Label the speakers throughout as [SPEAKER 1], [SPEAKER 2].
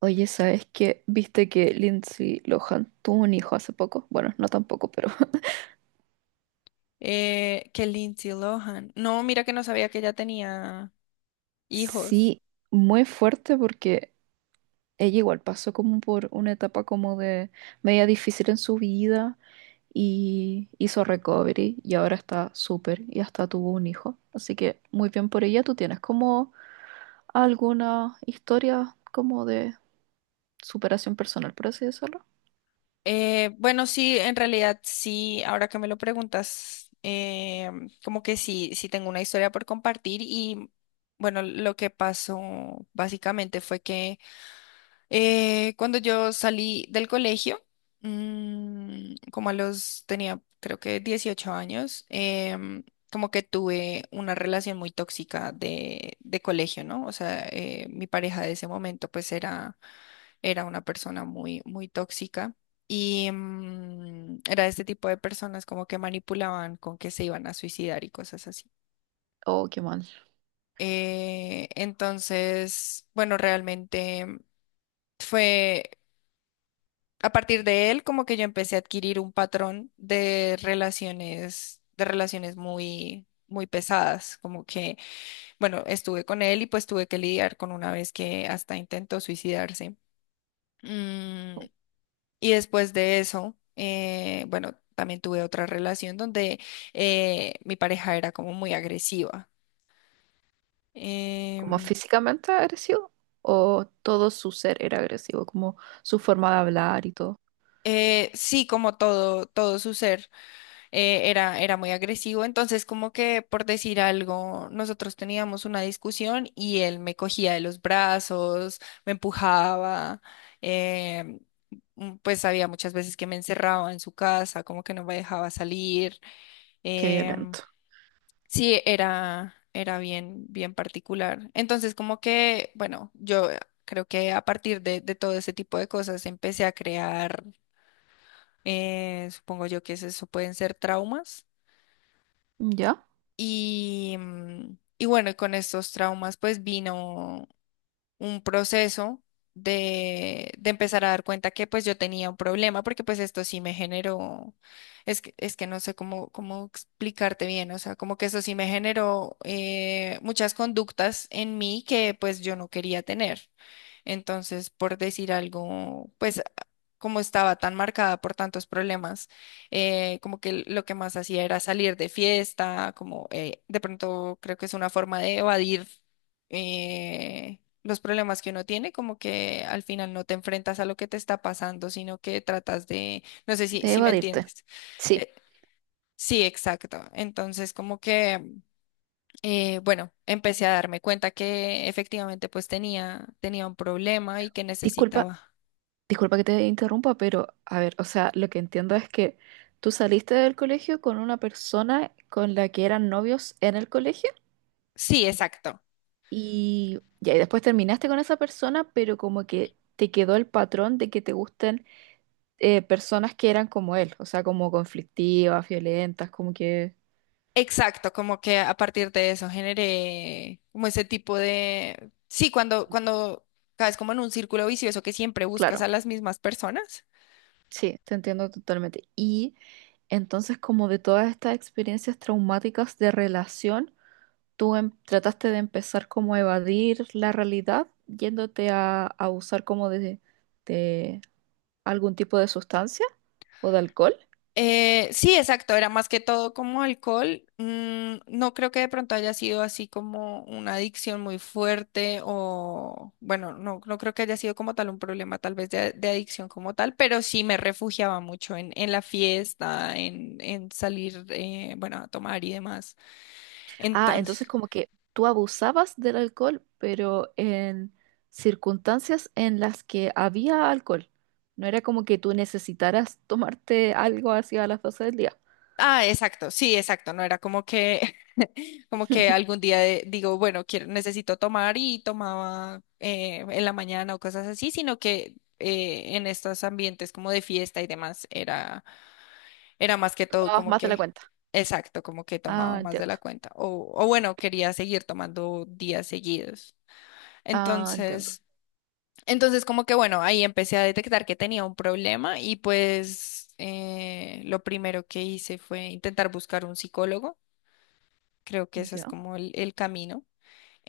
[SPEAKER 1] Oye, ¿sabes qué? ¿Viste que Lindsay Lohan tuvo un hijo hace poco? Bueno, no tampoco, pero
[SPEAKER 2] Que Lindsay Lohan. No, mira que no sabía que ella tenía hijos.
[SPEAKER 1] sí, muy fuerte porque ella igual pasó como por una etapa como de media difícil en su vida y hizo recovery y ahora está súper y hasta tuvo un hijo. Así que muy bien por ella. ¿Tú tienes como alguna historia como de superación personal, por así decirlo?
[SPEAKER 2] Bueno, sí, en realidad sí, ahora que me lo preguntas, como que sí, sí tengo una historia por compartir. Y bueno, lo que pasó básicamente fue que... Cuando yo salí del colegio, tenía creo que 18 años, como que tuve una relación muy tóxica de colegio, ¿no? O sea, mi pareja de ese momento pues era, era una persona muy, muy tóxica. Y era este tipo de personas como que manipulaban con que se iban a suicidar y cosas así.
[SPEAKER 1] Oh, qué mal.
[SPEAKER 2] Entonces, bueno, realmente fue. A partir de él, como que yo empecé a adquirir un patrón de relaciones, muy, muy pesadas. Como que, bueno, estuve con él y pues tuve que lidiar con una vez que hasta intentó suicidarse. Mm, y después de eso, bueno, también tuve otra relación donde mi pareja era como muy agresiva.
[SPEAKER 1] ¿Como
[SPEAKER 2] Em,
[SPEAKER 1] físicamente agresivo? ¿O todo su ser era agresivo? Como su forma de hablar y todo.
[SPEAKER 2] sí, como todo, todo su ser. Era, era muy agresivo. Entonces, como que, por decir algo, nosotros teníamos una discusión y él me cogía de los brazos, me empujaba, eh, pues había muchas veces que me encerraba en su casa, como que no me dejaba salir.
[SPEAKER 1] Qué
[SPEAKER 2] em,
[SPEAKER 1] violento.
[SPEAKER 2] sí, era, era bien, bien particular. Entonces, como que, bueno, yo creo que a partir de todo ese tipo de cosas empecé a crear... Supongo yo que es, eso pueden ser traumas.
[SPEAKER 1] ¿Ya?
[SPEAKER 2] Y, bueno, y con estos traumas pues vino un proceso de empezar a dar cuenta que pues yo tenía un problema, porque pues esto sí me generó, es que no sé cómo explicarte bien. O sea, como que eso sí me generó, muchas conductas en mí que pues yo no quería tener. Entonces, por decir algo, pues como estaba tan marcada por tantos problemas, como que lo que más hacía era salir de fiesta, como, de pronto creo que es una forma de evadir, los problemas que uno tiene. Como que al final no te enfrentas a lo que te está pasando, sino que tratas de, no sé si,
[SPEAKER 1] De
[SPEAKER 2] si me
[SPEAKER 1] evadirte.
[SPEAKER 2] entiendes.
[SPEAKER 1] Sí,
[SPEAKER 2] Eh, sí, exacto. Entonces, como que, bueno, empecé a darme cuenta que efectivamente pues tenía, tenía un problema y que
[SPEAKER 1] disculpa,
[SPEAKER 2] necesitaba.
[SPEAKER 1] que te interrumpa, pero a ver, o sea, lo que entiendo es que tú saliste del colegio con una persona con la que eran novios en el colegio
[SPEAKER 2] Sí, exacto.
[SPEAKER 1] y ya, y después terminaste con esa persona, pero como que te quedó el patrón de que te gusten personas que eran como él, o sea, como conflictivas, violentas, como que,
[SPEAKER 2] Exacto, como que a partir de eso generé como ese tipo de... Sí, cuando caes como en un círculo vicioso que siempre buscas
[SPEAKER 1] claro.
[SPEAKER 2] a las mismas personas.
[SPEAKER 1] Sí, te entiendo totalmente. Y entonces, como de todas estas experiencias traumáticas de relación, tú trataste de empezar como a evadir la realidad yéndote a usar como de algún tipo de sustancia o de alcohol.
[SPEAKER 2] Sí, exacto, era más que todo como alcohol. Mm, no creo que de pronto haya sido así como una adicción muy fuerte. O bueno, no, no creo que haya sido como tal un problema tal vez de adicción como tal, pero sí me refugiaba mucho en la fiesta, en salir, bueno, a tomar y demás.
[SPEAKER 1] Ah, entonces
[SPEAKER 2] Entonces,
[SPEAKER 1] como que tú abusabas del alcohol, pero en circunstancias en las que había alcohol. No era como que tú necesitaras tomarte algo hacia las 12 del día.
[SPEAKER 2] ah, exacto, sí, exacto, no era como que... Como que algún día digo, bueno, quiero, necesito tomar, y tomaba, en la mañana o cosas así, sino que, en estos ambientes como de fiesta y demás, era, era más que todo
[SPEAKER 1] Tomabas
[SPEAKER 2] como
[SPEAKER 1] más de la
[SPEAKER 2] que,
[SPEAKER 1] cuenta.
[SPEAKER 2] exacto, como que
[SPEAKER 1] Ah,
[SPEAKER 2] tomaba más de
[SPEAKER 1] entiendo.
[SPEAKER 2] la cuenta. O bueno, quería seguir tomando días seguidos.
[SPEAKER 1] Ah, entiendo.
[SPEAKER 2] Entonces, como que bueno, ahí empecé a detectar que tenía un problema, y pues, lo primero que hice fue intentar buscar un psicólogo. Creo que ese es
[SPEAKER 1] Ya.
[SPEAKER 2] como el camino.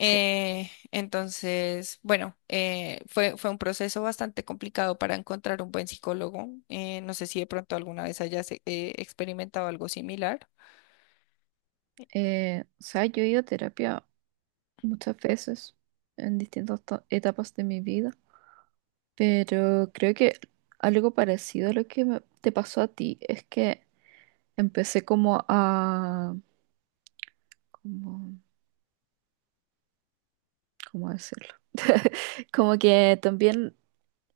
[SPEAKER 1] Sí.
[SPEAKER 2] Entonces, bueno, fue un proceso bastante complicado para encontrar un buen psicólogo. No sé si de pronto alguna vez hayas, experimentado algo similar.
[SPEAKER 1] O sea, yo he ido a terapia muchas veces en distintas etapas de mi vida, pero creo que algo parecido a lo que te pasó a ti es que empecé como a... como- ¿cómo decirlo? Como que también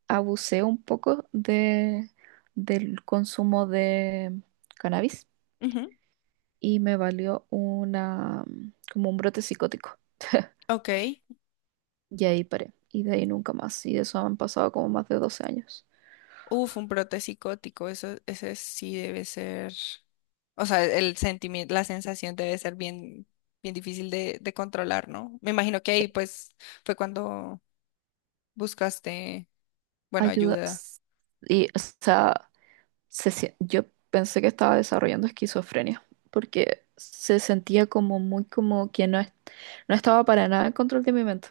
[SPEAKER 1] abusé un poco del consumo de cannabis
[SPEAKER 2] Ujú.
[SPEAKER 1] y me valió una, como un brote psicótico.
[SPEAKER 2] Ok.
[SPEAKER 1] Y ahí paré. Y de ahí nunca más. Y de eso han pasado como más de 12 años.
[SPEAKER 2] Uf, un brote psicótico, eso, ese sí debe ser. O sea, el sentimiento, la sensación debe ser bien, bien difícil de controlar, ¿no? Me imagino que ahí
[SPEAKER 1] Eh,
[SPEAKER 2] pues fue cuando buscaste, bueno,
[SPEAKER 1] Ayuda.
[SPEAKER 2] ayuda.
[SPEAKER 1] Y, o sea, yo pensé que estaba desarrollando esquizofrenia. Porque se sentía como muy como que no, no estaba para nada en control de mi mente.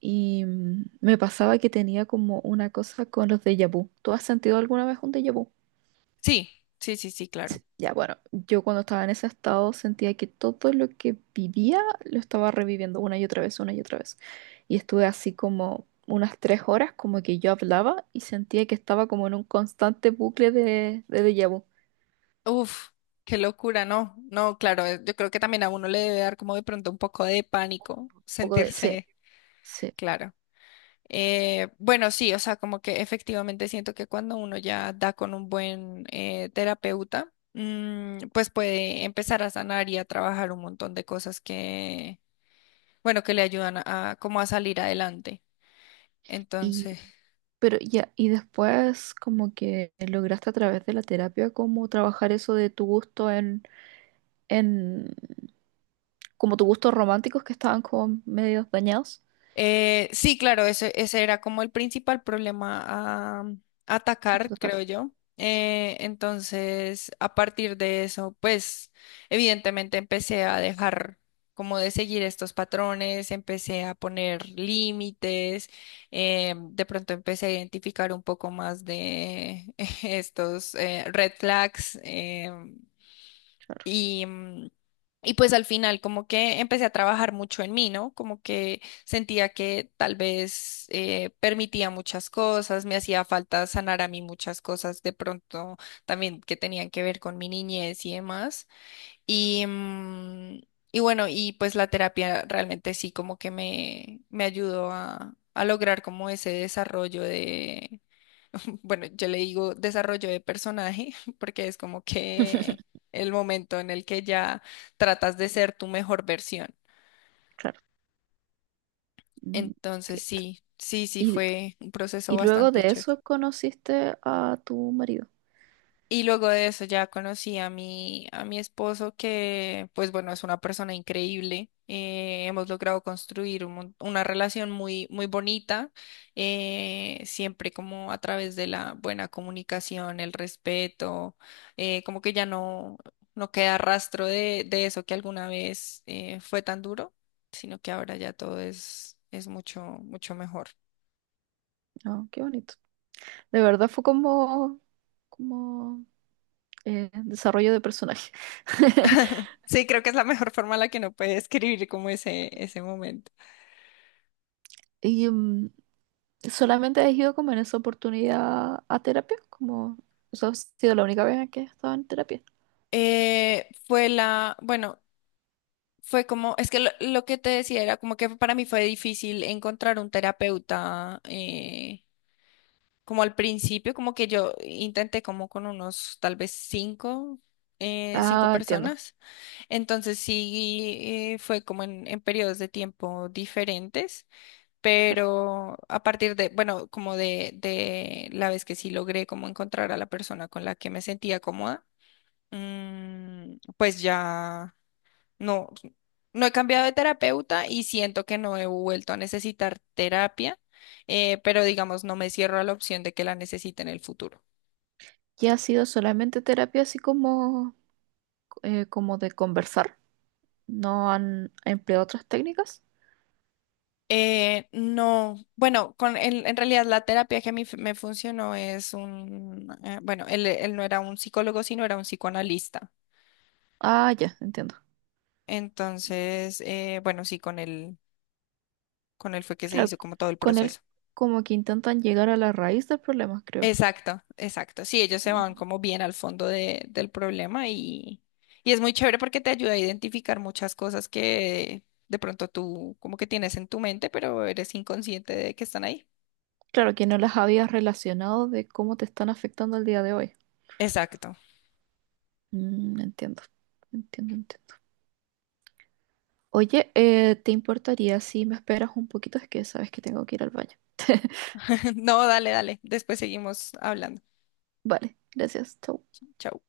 [SPEAKER 1] Y me pasaba que tenía como una cosa con los déjà vu. ¿Tú has sentido alguna vez un déjà vu?
[SPEAKER 2] Sí, sí, sí, sí, claro.
[SPEAKER 1] Sí, ya, bueno, yo cuando estaba en ese estado sentía que todo lo que vivía lo estaba reviviendo una y otra vez, una y otra vez. Y estuve así como unas 3 horas, como que yo hablaba y sentía que estaba como en un constante bucle de déjà vu. Un
[SPEAKER 2] Uf, qué locura. No, no, claro, yo creo que también a uno le debe dar como de pronto un poco de pánico
[SPEAKER 1] poco de, sí,
[SPEAKER 2] sentirse,
[SPEAKER 1] sí.
[SPEAKER 2] claro. Bueno, sí, o sea, como que efectivamente siento que cuando uno ya da con un buen, terapeuta, pues puede empezar a sanar y a trabajar un montón de cosas que, bueno, que le ayudan a, como a salir adelante.
[SPEAKER 1] Y,
[SPEAKER 2] Entonces,
[SPEAKER 1] pero ya, y después como que lograste a través de la terapia como trabajar eso de tu gusto en, como tus gustos románticos que estaban como medio dañados.
[SPEAKER 2] Sí, claro, ese era como el principal problema a
[SPEAKER 1] A
[SPEAKER 2] atacar,
[SPEAKER 1] tratar,
[SPEAKER 2] creo yo. Entonces, a partir de eso, pues, evidentemente empecé a dejar como de seguir estos patrones, empecé a poner límites, de pronto empecé a identificar un poco más de estos, red flags.
[SPEAKER 1] claro.
[SPEAKER 2] Y, mm, y pues al final como que empecé a trabajar mucho en mí, ¿no? Como que sentía que tal vez, permitía muchas cosas, me hacía falta sanar a mí muchas cosas, de pronto también, que tenían que ver con mi niñez y demás. Y, bueno, y pues la terapia realmente sí como que me ayudó a, lograr como ese desarrollo. Bueno, yo le digo desarrollo de personaje, porque es como que el momento en el que ya tratas de ser tu mejor versión.
[SPEAKER 1] Claro. Mm,
[SPEAKER 2] Entonces,
[SPEAKER 1] ok.
[SPEAKER 2] sí, sí, sí,
[SPEAKER 1] Y,
[SPEAKER 2] fue un proceso
[SPEAKER 1] y luego
[SPEAKER 2] bastante
[SPEAKER 1] de
[SPEAKER 2] chévere.
[SPEAKER 1] eso conociste a tu marido.
[SPEAKER 2] Y luego de eso ya conocí a mi, esposo, que pues bueno, es una persona increíble. Hemos logrado construir un una relación muy, muy bonita, siempre como a través de la buena comunicación, el respeto, como que ya no, no queda rastro de eso que alguna vez, fue tan duro, sino que ahora ya todo es mucho, mucho mejor.
[SPEAKER 1] Ah, qué bonito. De verdad fue como, como desarrollo de personaje.
[SPEAKER 2] Sí, creo que es la mejor forma en la que uno puede describir como ese momento.
[SPEAKER 1] ¿Y mm, solamente has ido como en esa oportunidad a terapia? Como eso ha sido la única vez en que he estado en terapia.
[SPEAKER 2] Bueno, fue como, es que lo que te decía era como que para mí fue difícil encontrar un terapeuta, como al principio, como que yo intenté como con unos tal vez cinco
[SPEAKER 1] Ah, entiendo,
[SPEAKER 2] personas. Entonces, sí, fue como en, periodos de tiempo diferentes,
[SPEAKER 1] claro.
[SPEAKER 2] pero a partir de, bueno, como de, la vez que sí logré como encontrar a la persona con la que me sentía cómoda, pues ya. No, no he cambiado de terapeuta, y siento que no he vuelto a necesitar terapia, pero digamos, no me cierro a la opción de que la necesite en el futuro.
[SPEAKER 1] ¿Y ha sido solamente terapia así como, como de conversar? ¿No han empleado otras técnicas?
[SPEAKER 2] No, bueno, con en, realidad la terapia que a mí me funcionó es un, bueno, él no era un psicólogo, sino era un psicoanalista.
[SPEAKER 1] Ah, ya, entiendo.
[SPEAKER 2] Entonces, bueno, sí, con él, fue que se
[SPEAKER 1] Claro,
[SPEAKER 2] hizo como todo el
[SPEAKER 1] con él
[SPEAKER 2] proceso.
[SPEAKER 1] como que intentan llegar a la raíz del problema, creo.
[SPEAKER 2] Exacto, exacto. Sí, ellos se van
[SPEAKER 1] Mm.
[SPEAKER 2] como bien al fondo del problema, y es muy chévere porque te ayuda a identificar muchas cosas que de pronto tú como que tienes en tu mente, pero eres inconsciente de que están ahí.
[SPEAKER 1] Claro, que no las habías relacionado de cómo te están afectando el día de hoy.
[SPEAKER 2] Exacto.
[SPEAKER 1] Mm, entiendo, entiendo, entiendo. Oye, ¿te importaría si me esperas un poquito? Es que sabes que tengo que ir al baño.
[SPEAKER 2] No, dale, dale. Después seguimos hablando.
[SPEAKER 1] Vale, gracias, chau.
[SPEAKER 2] Chao.